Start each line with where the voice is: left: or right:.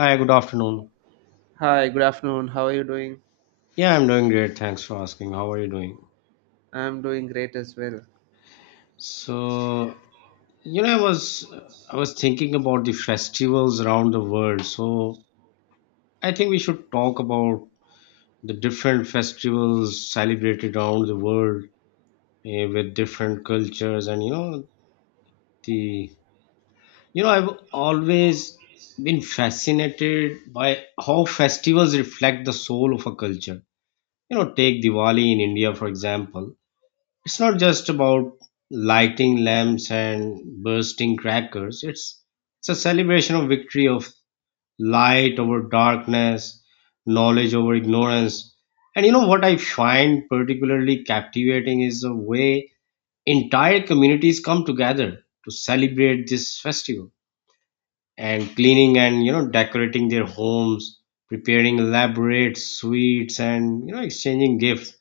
left: Hi, good afternoon.
right: Hi, good afternoon. How are you doing?
left: Yeah, I'm doing great. Thanks for asking. How are you doing?
right: I'm doing great as well.
left: So, you know, I was I was thinking about the festivals around the world. So, I think we should talk about the different festivals celebrated around the world with different cultures and the I've always been fascinated by how festivals reflect the soul of a culture. You know, take Diwali in India, for example. It's not just about lighting lamps and bursting crackers. It's a celebration of victory of light over darkness, knowledge over ignorance. And you know what I find particularly captivating is the way entire communities come together to celebrate this festival, and cleaning and decorating their homes, preparing elaborate sweets and exchanging gifts.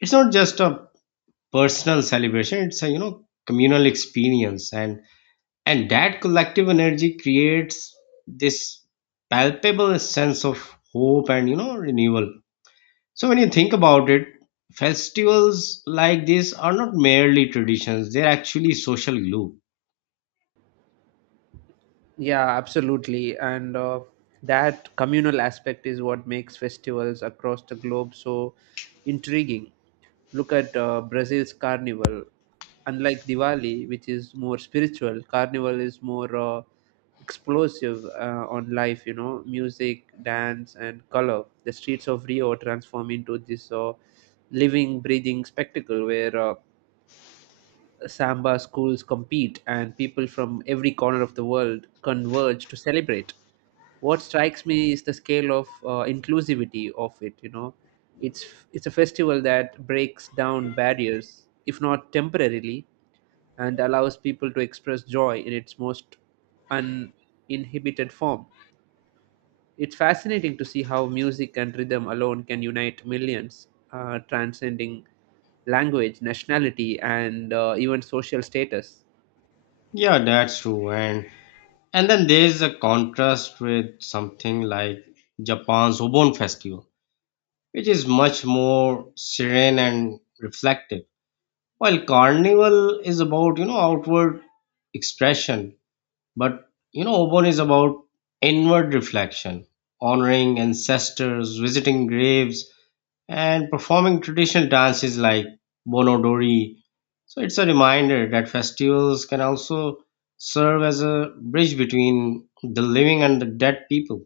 left: It's not just a personal celebration, it's a communal experience, and that collective energy creates this palpable sense of hope and renewal. So when you think about it, festivals like this are not merely traditions, they're actually social glue.
right: Yeah, absolutely. And that communal aspect is what makes festivals across the globe so intriguing. Look at Brazil's carnival. Unlike Diwali, which is more spiritual, carnival is more explosive on life, you know, music, dance, and color. The streets of Rio transform into this living, breathing spectacle where Samba schools compete, and people from every corner of the world converge to celebrate. What strikes me is the scale of inclusivity of it. You know, it's it's a festival that breaks down barriers, if not temporarily, and allows people to express joy in its most uninhibited form. It's fascinating to see how music and rhythm alone can unite millions, transcending language, nationality, and even social status.
left: Yeah, that's true. And then there's a contrast with something like Japan's Obon festival, which is much more serene and reflective. While Carnival is about, you know, outward expression, Obon is about inward reflection, honoring ancestors, visiting graves, and performing traditional dances like Bonodori. So it's a reminder that festivals can also serve as a bridge between the living and the dead people,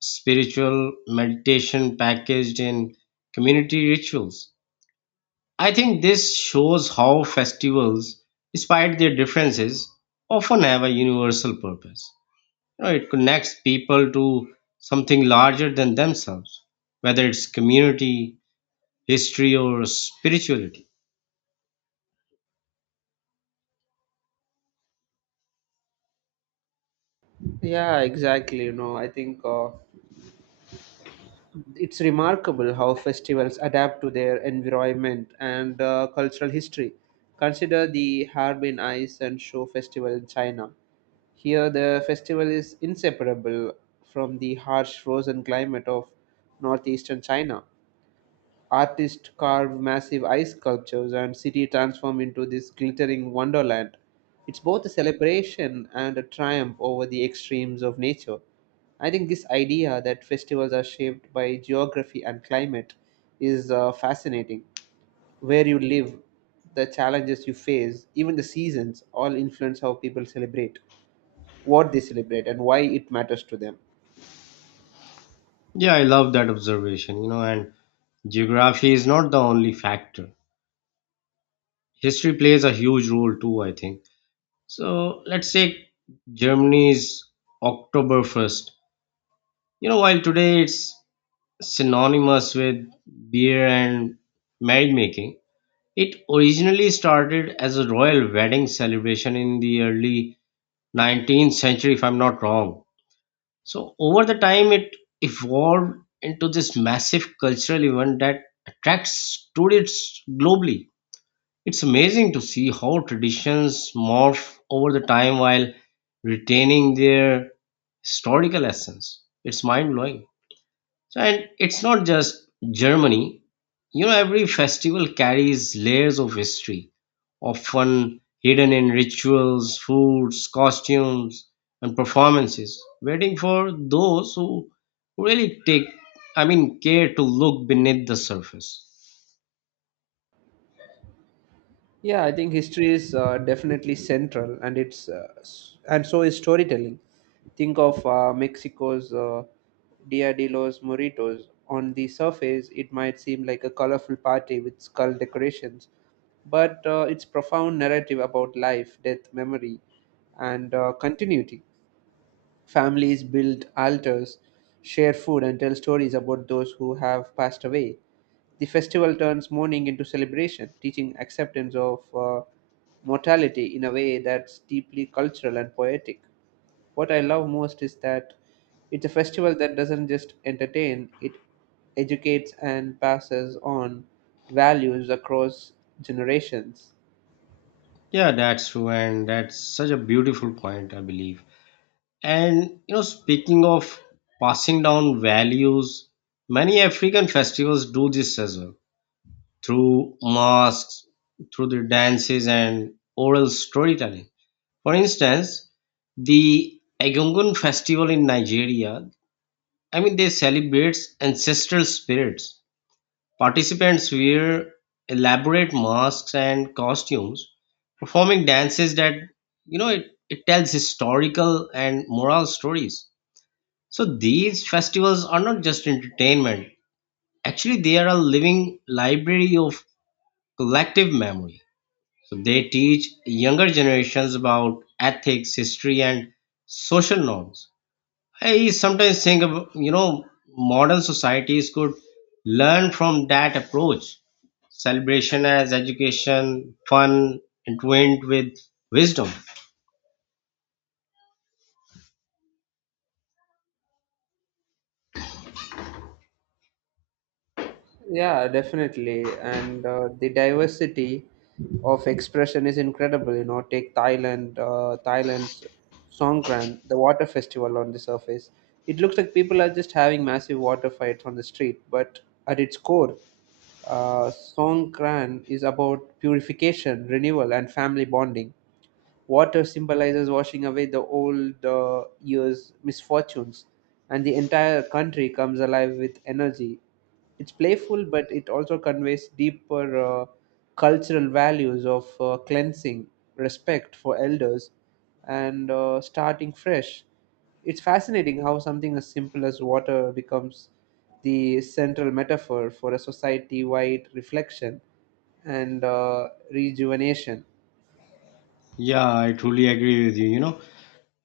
left: spiritual meditation packaged in community rituals. I think this shows how festivals, despite their differences, often have a universal purpose. You know, it connects people to something larger than themselves, whether it's community, history, or spirituality.
right: Yeah, exactly. You know, I think it's remarkable how festivals adapt to their environment and cultural history. Consider the Harbin Ice and Show Festival in China. Here, the festival is inseparable from the harsh frozen climate of northeastern China. Artists carve massive ice sculptures and city transform into this glittering wonderland. It's both a celebration and a triumph over the extremes of nature. I think this idea that festivals are shaped by geography and climate is fascinating. Where you live, the challenges you face, even the seasons all influence how people celebrate, what they celebrate, and why it matters to them.
left: Yeah, I love that observation, you know, and geography is not the only factor. History plays a huge role too, I think. So let's take Germany's Oktoberfest. You know, while today it's synonymous with beer and marriage making, it originally started as a royal wedding celebration in the early 19th century, if I'm not wrong. So, over the time, it evolved into this massive cultural event that attracts tourists globally. It's amazing to see how traditions morph over the time while retaining their historical essence. It's mind blowing. So, and it's not just Germany. You know, every festival carries layers of history, often hidden in rituals, foods, costumes, and performances, waiting for those who really take, I mean, care to look beneath the surface.
right: Yeah, I think history is definitely central, and and so is storytelling. Think of Mexico's Dia de los Moritos. On the surface, it might seem like a colorful party with skull decorations, but it's profound narrative about life, death, memory, and continuity. Families build altars, share food, and tell stories about those who have passed away. The festival turns mourning into celebration, teaching acceptance of mortality in a way that's deeply cultural and poetic. What I love most is that it's a festival that doesn't just entertain, it educates and passes on values across generations.
left: Yeah, that's true, and that's such a beautiful point, I believe. And you know, speaking of passing down values, many African festivals do this as well through masks, through their dances and oral storytelling. For instance, the Egungun festival in Nigeria, I mean, they celebrates ancestral spirits. Participants wear elaborate masks and costumes, performing dances that, you know, it tells historical and moral stories. So these festivals are not just entertainment. Actually, they are a living library of collective memory. So they teach younger generations about ethics, history, and social norms. I sometimes think, you know, modern societies could learn from that approach. Celebration as education, fun, entwined with wisdom.
right: Yeah, definitely. And the diversity of expression is incredible. You know, take Thailand's Songkran, the water festival on the surface. It looks like people are just having massive water fights on the street, but at its core, uh, Songkran is about purification, renewal, and family bonding. Water symbolizes washing away the old year's misfortunes, and the entire country comes alive with energy. It's playful, but it also conveys deeper cultural values of cleansing, respect for elders, and starting fresh. It's fascinating how something as simple as water becomes the central metaphor for a society wide reflection and rejuvenation.
left: Yeah, I truly agree with you. You know,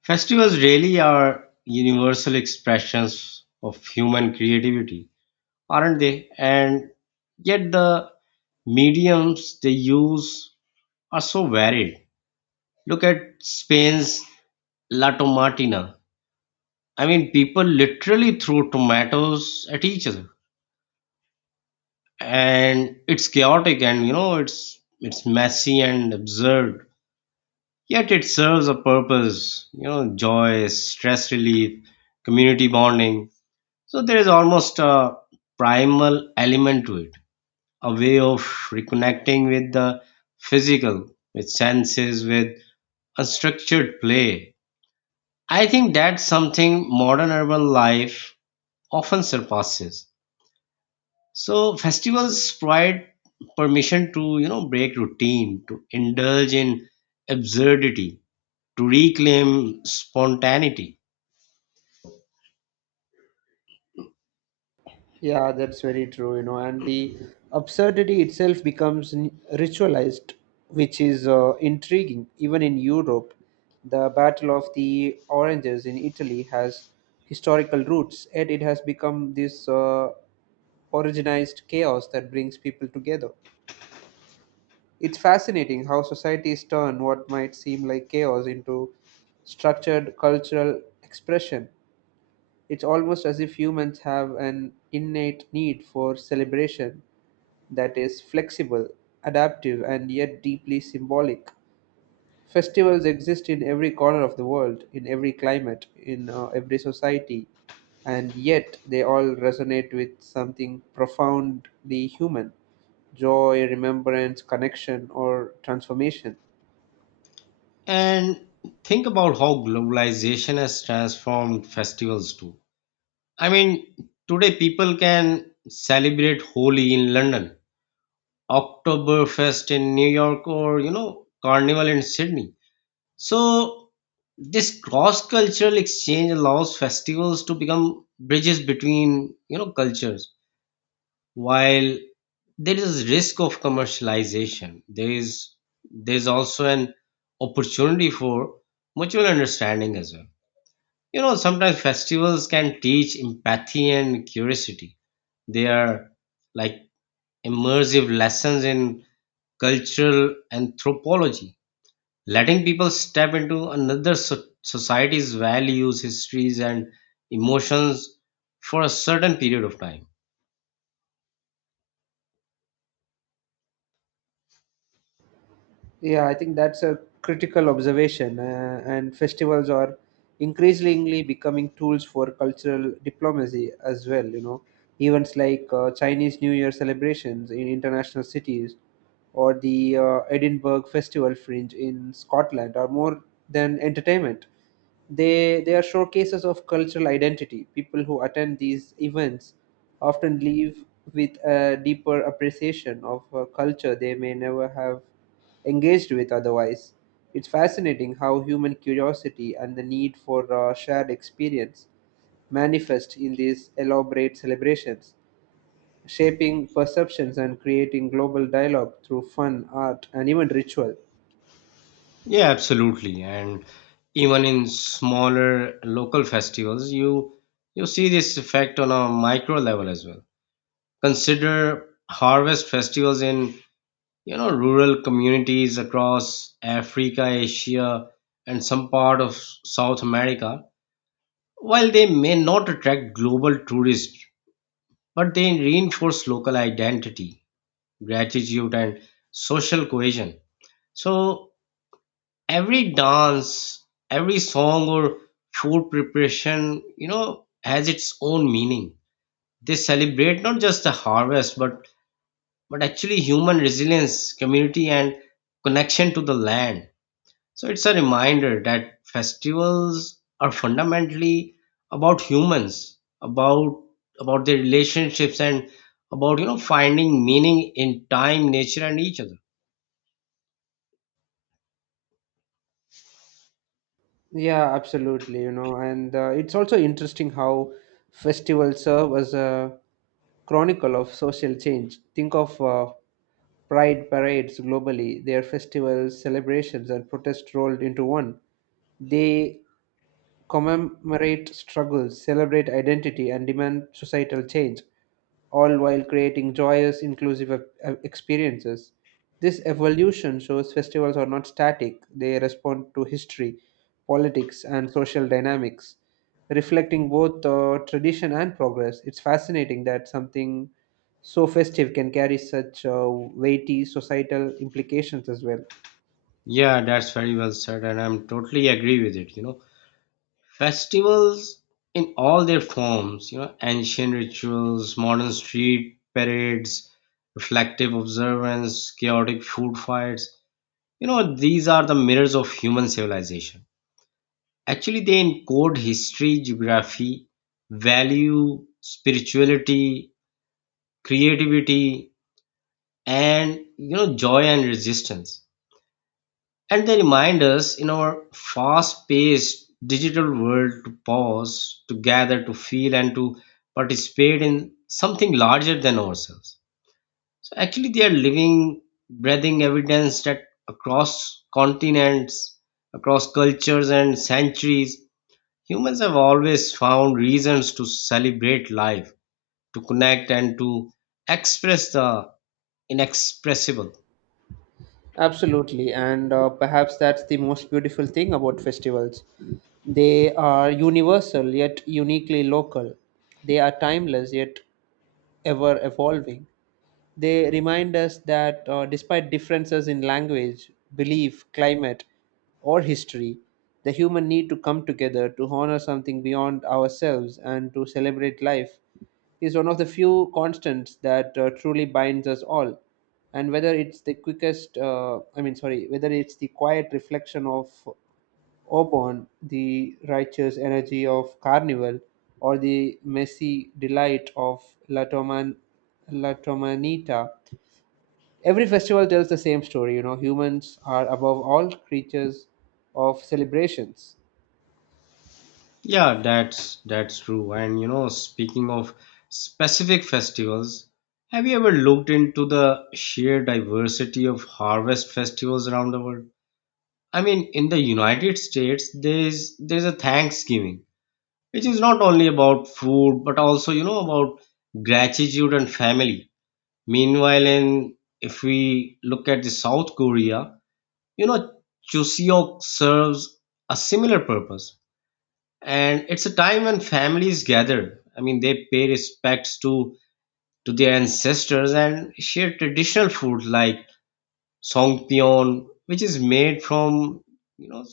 left: festivals really are universal expressions of human creativity, aren't they? And yet the mediums they use are so varied. Look at Spain's La Tomatina. I mean, people literally threw tomatoes at each other, and it's chaotic, and you know, it's messy and absurd. Yet it serves a purpose, you know, joy, stress relief, community bonding. So there is almost a primal element to it, a way of reconnecting with the physical, with senses, with unstructured play. I think that's something modern urban life often surpasses. So festivals provide permission to break routine, to indulge in absurdity, to reclaim spontaneity.
right: Yeah, that's very true, you know, and the absurdity itself becomes ritualized, which is intriguing. Even in Europe, the Battle of the Oranges in Italy has historical roots, yet it has become this originized chaos that brings people together. It's fascinating how societies turn what might seem like chaos into structured cultural expression. It's almost as if humans have an innate need for celebration that is flexible, adaptive, and yet deeply symbolic. Festivals exist in every corner of the world, in every climate, in every society, and yet they all resonate with something profoundly human joy, remembrance, connection, or transformation.
left: And think about how globalization has transformed festivals too. I mean, today people can celebrate Holi in London, Oktoberfest in New York, or you know, Carnival in Sydney. So, this cross cultural exchange allows festivals to become bridges between cultures. While there is risk of commercialization, there's also an opportunity for mutual understanding as well. You know, sometimes festivals can teach empathy and curiosity. They are like immersive lessons in cultural anthropology, letting people step into society's values, histories, and emotions for a certain period of time.
right: Yeah, I think that's a critical observation, and festivals are increasingly becoming tools for cultural diplomacy as well. You know, events like Chinese New Year celebrations in international cities or the Edinburgh Festival Fringe in Scotland are more than entertainment. They are showcases of cultural identity. People who attend these events often leave with a deeper appreciation of a culture they may never have engaged with otherwise. It's fascinating how human curiosity and the need for shared experience manifest in these elaborate celebrations, shaping perceptions and creating global dialogue through fun, art, and even ritual.
left: Yeah, absolutely. And even in smaller local festivals, you see this effect on a micro level as well. Consider harvest festivals in rural communities across Africa, Asia, and some part of South America. While they may not attract global tourists, but they reinforce local identity, gratitude, and social cohesion. So every dance, every song, or food preparation, you know, has its own meaning. They celebrate not just the harvest, but actually human resilience, community, and connection to the land. So it's a reminder that festivals are fundamentally about humans, about their relationships and about finding meaning in time, nature and each other.
right: Yeah, absolutely. You know, and It's also interesting how festivals serve as a chronicle of social change. Think of pride parades globally, their festivals, celebrations, and protests rolled into one. They commemorate struggles, celebrate identity, and demand societal change, all while creating joyous, inclusive experiences. This evolution shows festivals are not static, they respond to history, politics, and social dynamics, reflecting both tradition and progress. It's fascinating that something so festive can carry such weighty societal implications as well.
left: Yeah, that's very well said and I'm totally agree with it, you know. Festivals in all their forms, you know, ancient rituals, modern street parades, reflective observance, chaotic food fights, you know, these are the mirrors of human civilization. Actually, they encode history, geography, value, spirituality, creativity, and you know joy and resistance. And they remind us in our fast-paced digital world to pause, to gather, to feel, and to participate in something larger than ourselves. So actually, they are living, breathing evidence that across continents, across cultures and centuries, humans have always found reasons to celebrate life, to connect and to express the inexpressible.
right: Absolutely, and perhaps that's the most beautiful thing about festivals. They are universal yet uniquely local. They are timeless yet ever evolving. They remind us that despite differences in language, belief, climate, or history, the human need to come together to honor something beyond ourselves and to celebrate life is one of the few constants that truly binds us all. And whether it's the quickest, I mean, sorry, whether it's the quiet reflection of Obon, the righteous energy of Carnival, or the messy delight of Latoman, Latomanita. Every festival tells the same story, you know, humans are above all creatures of celebrations.
left: Yeah, that's true. And you know, speaking of specific festivals, have you ever looked into the sheer diversity of harvest festivals around the world? I mean, in the United States, there's a Thanksgiving, which is not only about food, but also, you know, about gratitude and family. Meanwhile, and if we look at the South Korea, you know, Chuseok serves a similar purpose, and it's a time when families gather. I mean, they pay respects to their ancestors and share traditional food like songpyeon, which is made from you know,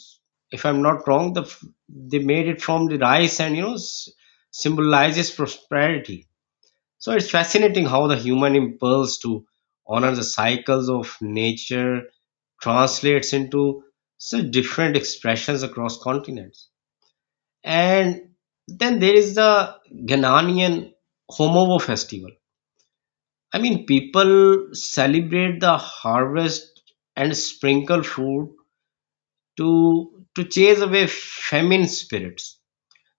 left: if I'm not wrong, they made it from the rice and symbolizes prosperity. So it's fascinating how the human impulse to honor the cycles of nature translates into such different expressions across continents. And then there is the Ghanaian Homowo festival. I mean, people celebrate the harvest and sprinkle food to to chase away famine spirits.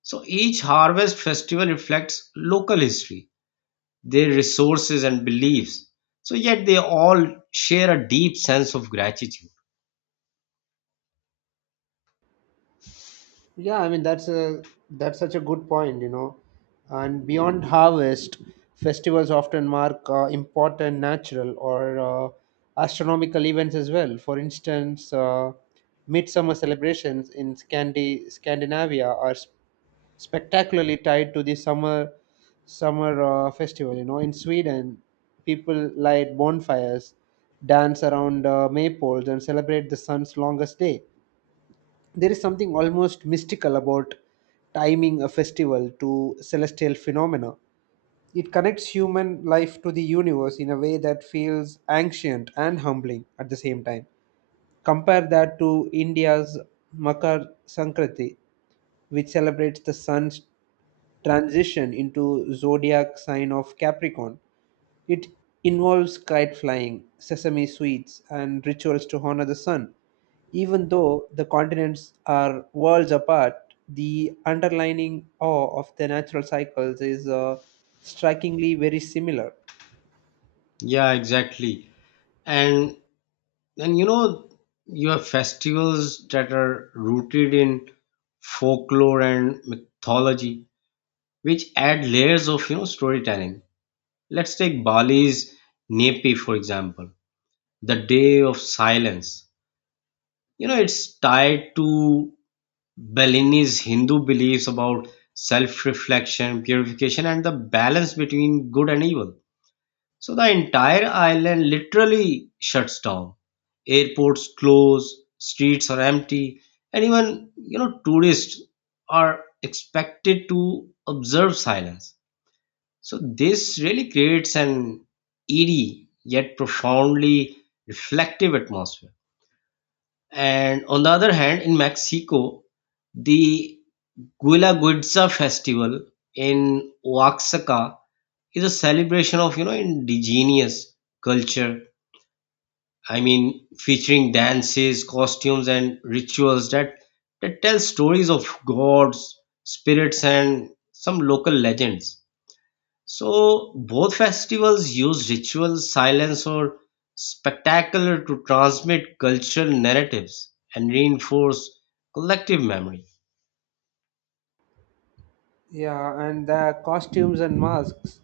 left: So each harvest festival reflects local history, their resources and beliefs. So, yet they all share a deep sense of gratitude.
right: Yeah, that's such a good point, you know. And beyond harvest, festivals often mark important natural or astronomical events as well. For instance, midsummer celebrations in Scandinavia are spectacularly tied to the summer festival. You know, in Sweden, people light bonfires, dance around maypoles, and celebrate the sun's longest day. There is something almost mystical about timing a festival to celestial phenomena. It connects human life to the universe in a way that feels ancient and humbling at the same time. Compare that to India's Makar Sankranti, which celebrates the sun's transition into zodiac sign of Capricorn. It involves kite flying, sesame sweets, and rituals to honor the sun. Even though the continents are worlds apart, the underlining awe of the natural cycles is strikingly very similar.
left: Yeah, exactly. And and you know, you have festivals that are rooted in folklore and mythology, which add layers of storytelling. Let's take Bali's Nepi, for example, the Day of Silence. You know, it's tied to Balinese Hindu beliefs about self-reflection, purification, and the balance between good and evil. So the entire island literally shuts down. Airports close, streets are empty, and even you know tourists are expected to observe silence. So this really creates an eerie yet profoundly reflective atmosphere. And on the other hand, in Mexico, the Guelaguetza festival in Oaxaca is a celebration of indigenous culture. I mean, featuring dances, costumes, and rituals that tell stories of gods, spirits, and some local legends. So both festivals use rituals, silence, or spectacular to transmit cultural narratives and reinforce collective memory.
right: Yeah, and the costumes and masks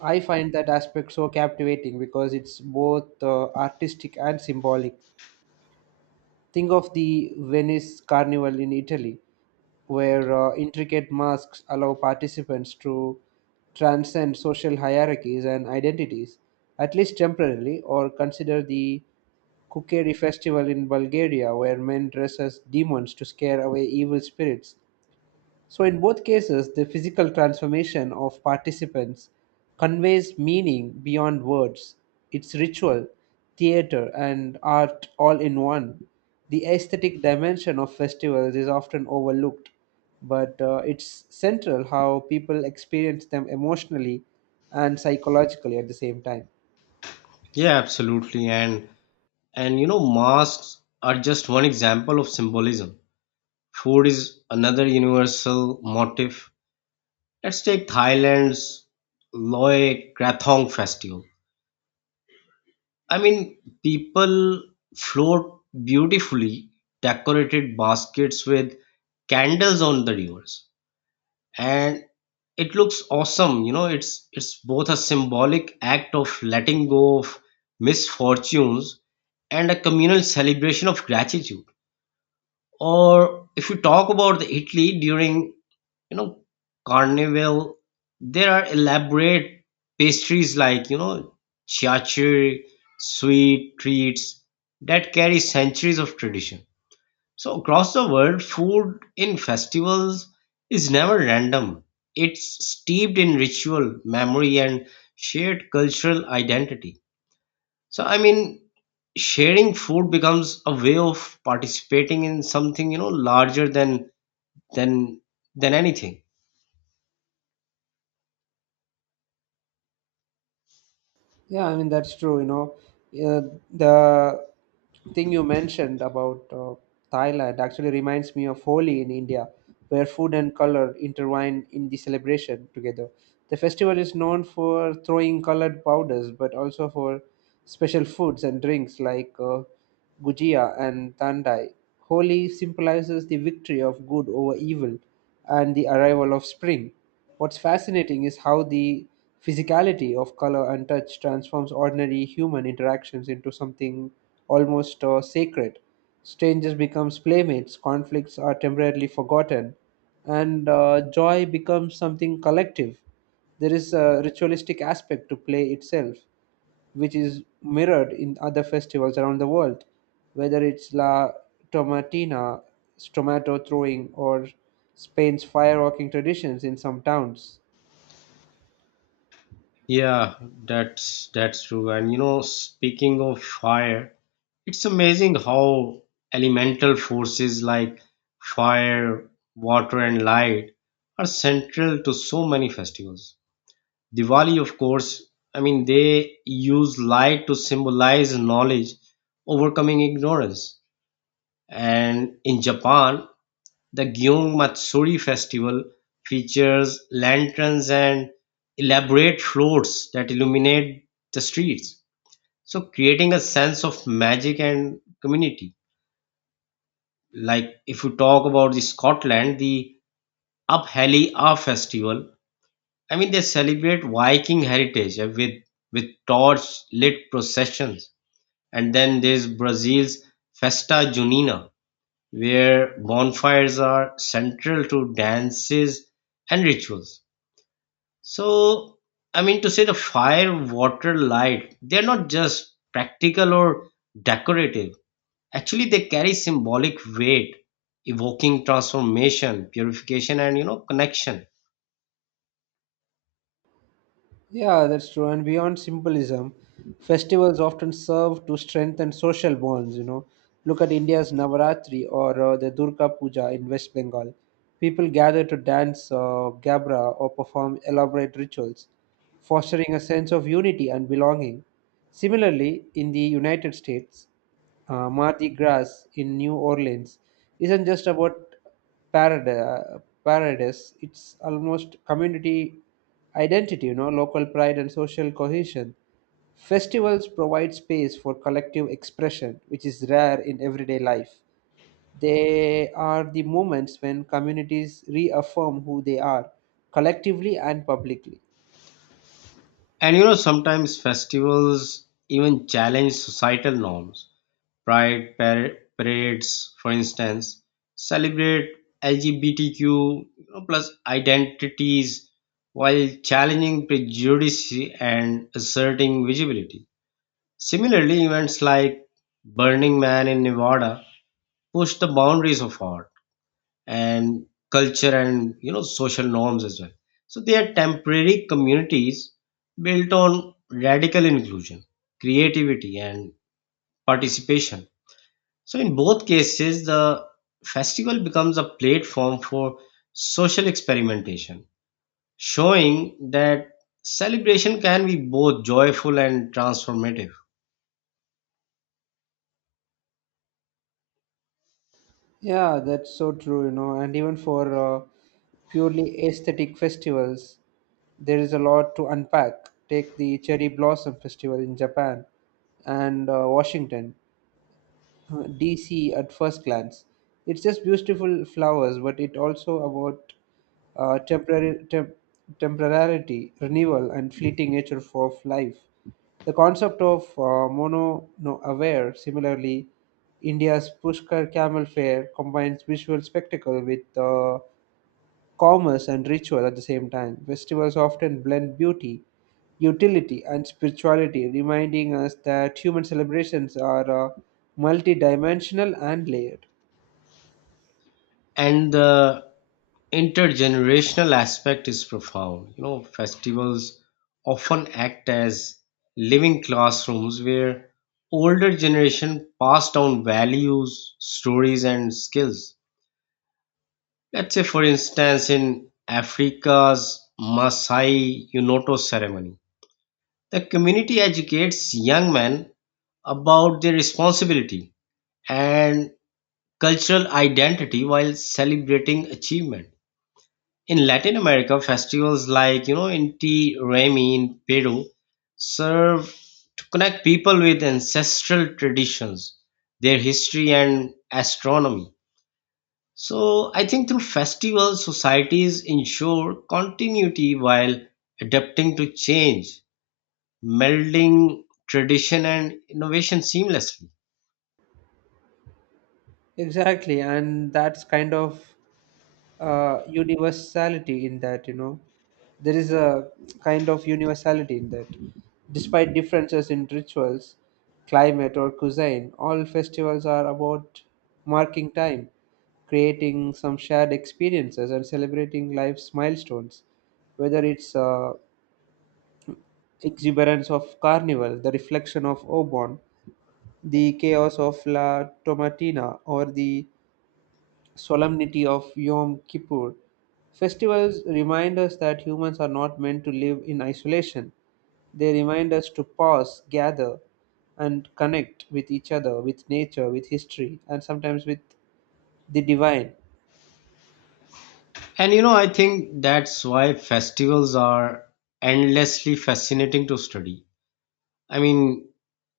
right: I find that aspect so captivating because it's both artistic and symbolic. Think of the Venice Carnival in Italy, where intricate masks allow participants to transcend social hierarchies and identities, at least temporarily, or consider the Kukeri festival in Bulgaria, where men dress as demons to scare away evil spirits, so, in both cases, the physical transformation of participants conveys meaning beyond words. It's ritual, theater, and art all in one. The aesthetic dimension of festivals is often overlooked, but it's central how people experience them emotionally and psychologically at the same time.
left: Yeah, absolutely, and you know, masks are just one example of symbolism. Food is another universal motif. Let's take Thailand's Loe Krathong festival. I mean, people float beautifully decorated baskets with candles on the rivers, and it looks awesome. You know, it's both a symbolic act of letting go of misfortunes and a communal celebration of gratitude. Or if you talk about the Italy during, you know, Carnival, there are elaborate pastries like, you know, chiacheri, sweet treats that carry centuries of tradition. So across the world, food in festivals is never random. It's steeped in ritual, memory, and shared cultural identity. So I mean, sharing food becomes a way of participating in something you know larger than than than anything.
right: Yeah, that's true. The thing you mentioned about Thailand actually reminds me of Holi in India, where food and color intertwine in the celebration together. The festival is known for throwing colored powders, but also for special foods and drinks like gujia and tandai. Holi symbolizes the victory of good over evil and the arrival of spring. What's fascinating is how the physicality of color and touch transforms ordinary human interactions into something almost sacred. Strangers becomes playmates, conflicts are temporarily forgotten, and joy becomes something collective. There is a ritualistic aspect to play itself, which is mirrored in other festivals around the world, whether it's La Tomatina, tomato throwing, or Spain's firewalking traditions in some towns.
left: Yeah, that's that's true. And you know, speaking of fire, it's amazing how elemental forces like fire, water, and light are central to so many festivals. Diwali, of course, I mean, they use light to symbolize knowledge, overcoming ignorance. And in Japan, the Gyung Matsuri festival features lanterns and elaborate floats that illuminate the streets, so creating a sense of magic and community. Like if you talk about the Scotland, the Upheli A festival, I mean they celebrate Viking heritage with torch lit processions. And then there's Brazil's Festa Junina, where bonfires are central to dances and rituals. So, I mean to say the fire, water, light, they're not just practical or decorative. Actually, they carry symbolic weight, evoking transformation, purification, and you know, connection.
right: Yeah, that's true. And beyond symbolism, festivals often serve to strengthen social bonds. You know, look at India's Navaratri or the Durga Puja in West Bengal. People gather to dance gabra or perform elaborate rituals, fostering a sense of unity and belonging. Similarly, in the United States, Mardi Gras in New Orleans isn't just about parad- paradise. It's almost community identity, you know, local pride and social cohesion. Festivals provide space for collective expression, which is rare in everyday life. They are the moments when communities reaffirm who they are, collectively and publicly.
left: And you know, sometimes festivals even challenge societal norms. Pride par- Parades, for instance, celebrate LGBTQ you know, plus identities while challenging prejudice and asserting visibility. Similarly, events like Burning Man in Nevada pushed the boundaries of art and culture and you know social norms as well. So they are temporary communities built on radical inclusion, creativity and participation. So in both cases the festival becomes a platform for social experimentation, showing that celebration can be both joyful and transformative.
right: Yeah, that's so true, you know, and even for purely aesthetic festivals, there is a lot to unpack. Take the Cherry Blossom Festival in Japan and Washington DC at first glance. It's just beautiful flowers, but it also about uh, temporary tem- temporarity, renewal, and fleeting nature of life. The concept of mono no aware, similarly, India's Pushkar Camel Fair combines visual spectacle with commerce and ritual at the same time. Festivals often blend beauty, utility, and spirituality, reminding us that human celebrations are multidimensional and layered.
left: And the intergenerational aspect is profound. You know, festivals often act as living classrooms where older generation pass down values, stories, and skills. Let's say, for instance, in Africa's Maasai Unoto ceremony, the community educates young men about their responsibility and cultural identity while celebrating achievement. In Latin America, festivals like, you know, Inti Raymi in Peru serve to connect people with ancestral traditions, their history, and astronomy. So, I think through festivals, societies ensure continuity while adapting to change, melding tradition and innovation seamlessly.
right: Exactly, and that's kind of universality in that, you know. There is a kind of universality in that. Despite differences in rituals, climate, or cuisine, all festivals are about marking time, creating some shared experiences, and celebrating life's milestones. Whether it's exuberance of carnival, the reflection of Obon, the chaos of La Tomatina, or the solemnity of Yom Kippur. Festivals remind us that humans are not meant to live in isolation. They remind us to pause, gather, and connect with each other, with nature, with history, and sometimes with the divine.
left: And, you know, I think that's why festivals are endlessly fascinating to study, I mean,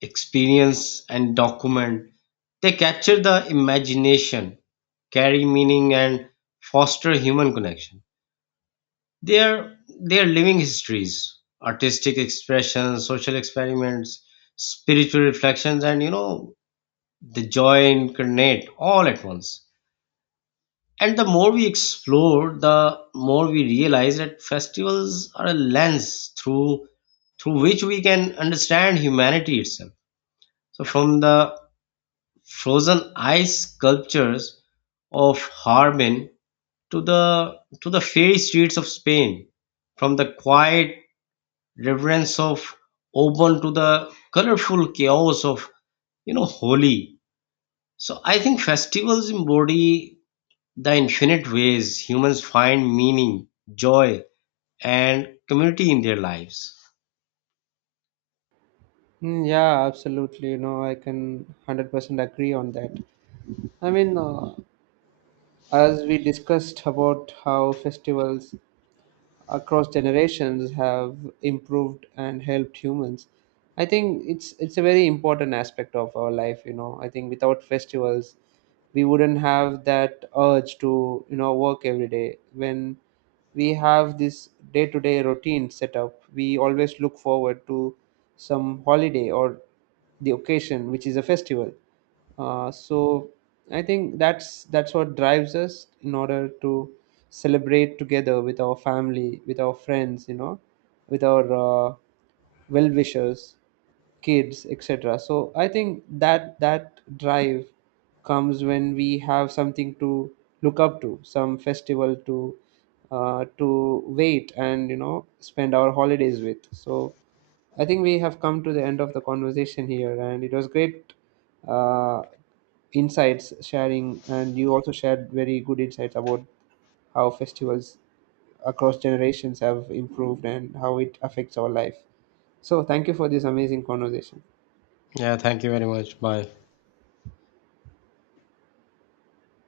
left: experience and document. They capture the imagination, carry meaning, and foster human connection. They are living histories, artistic expressions, social experiments, spiritual reflections, and you know the joy incarnate all at once. And the more we explore, the more we realize that festivals are a lens through which we can understand humanity itself. So from the frozen ice sculptures of Harmen to the to the fairy streets of Spain, from the quiet reverence of Oban to the colorful chaos of you know Holi. So I think festivals embody the infinite ways humans find meaning, joy, and community in their lives.
right: Mm, yeah, absolutely. You know, I can 100% agree on that. I mean, uh, as we discussed about how festivals across generations have improved and helped humans, I think it's a very important aspect of our life. You know, I think without festivals we wouldn't have that urge to, you know, work every day. When we have this day to day routine set up, we always look forward to some holiday or the occasion which is a festival. So I think that's what drives us in order to celebrate together with our family, with our friends, you know, with our well-wishers, kids, etc. So I think that that drive comes when we have something to look up to, some festival to wait and, you know, spend our holidays with. So I think we have come to the end of the conversation here, and it was great uh, insights sharing, and you also shared very good insights about how festivals across generations have improved and how it affects our life. So, thank you for this amazing conversation.
left: Yeah, thank you very much. Bye.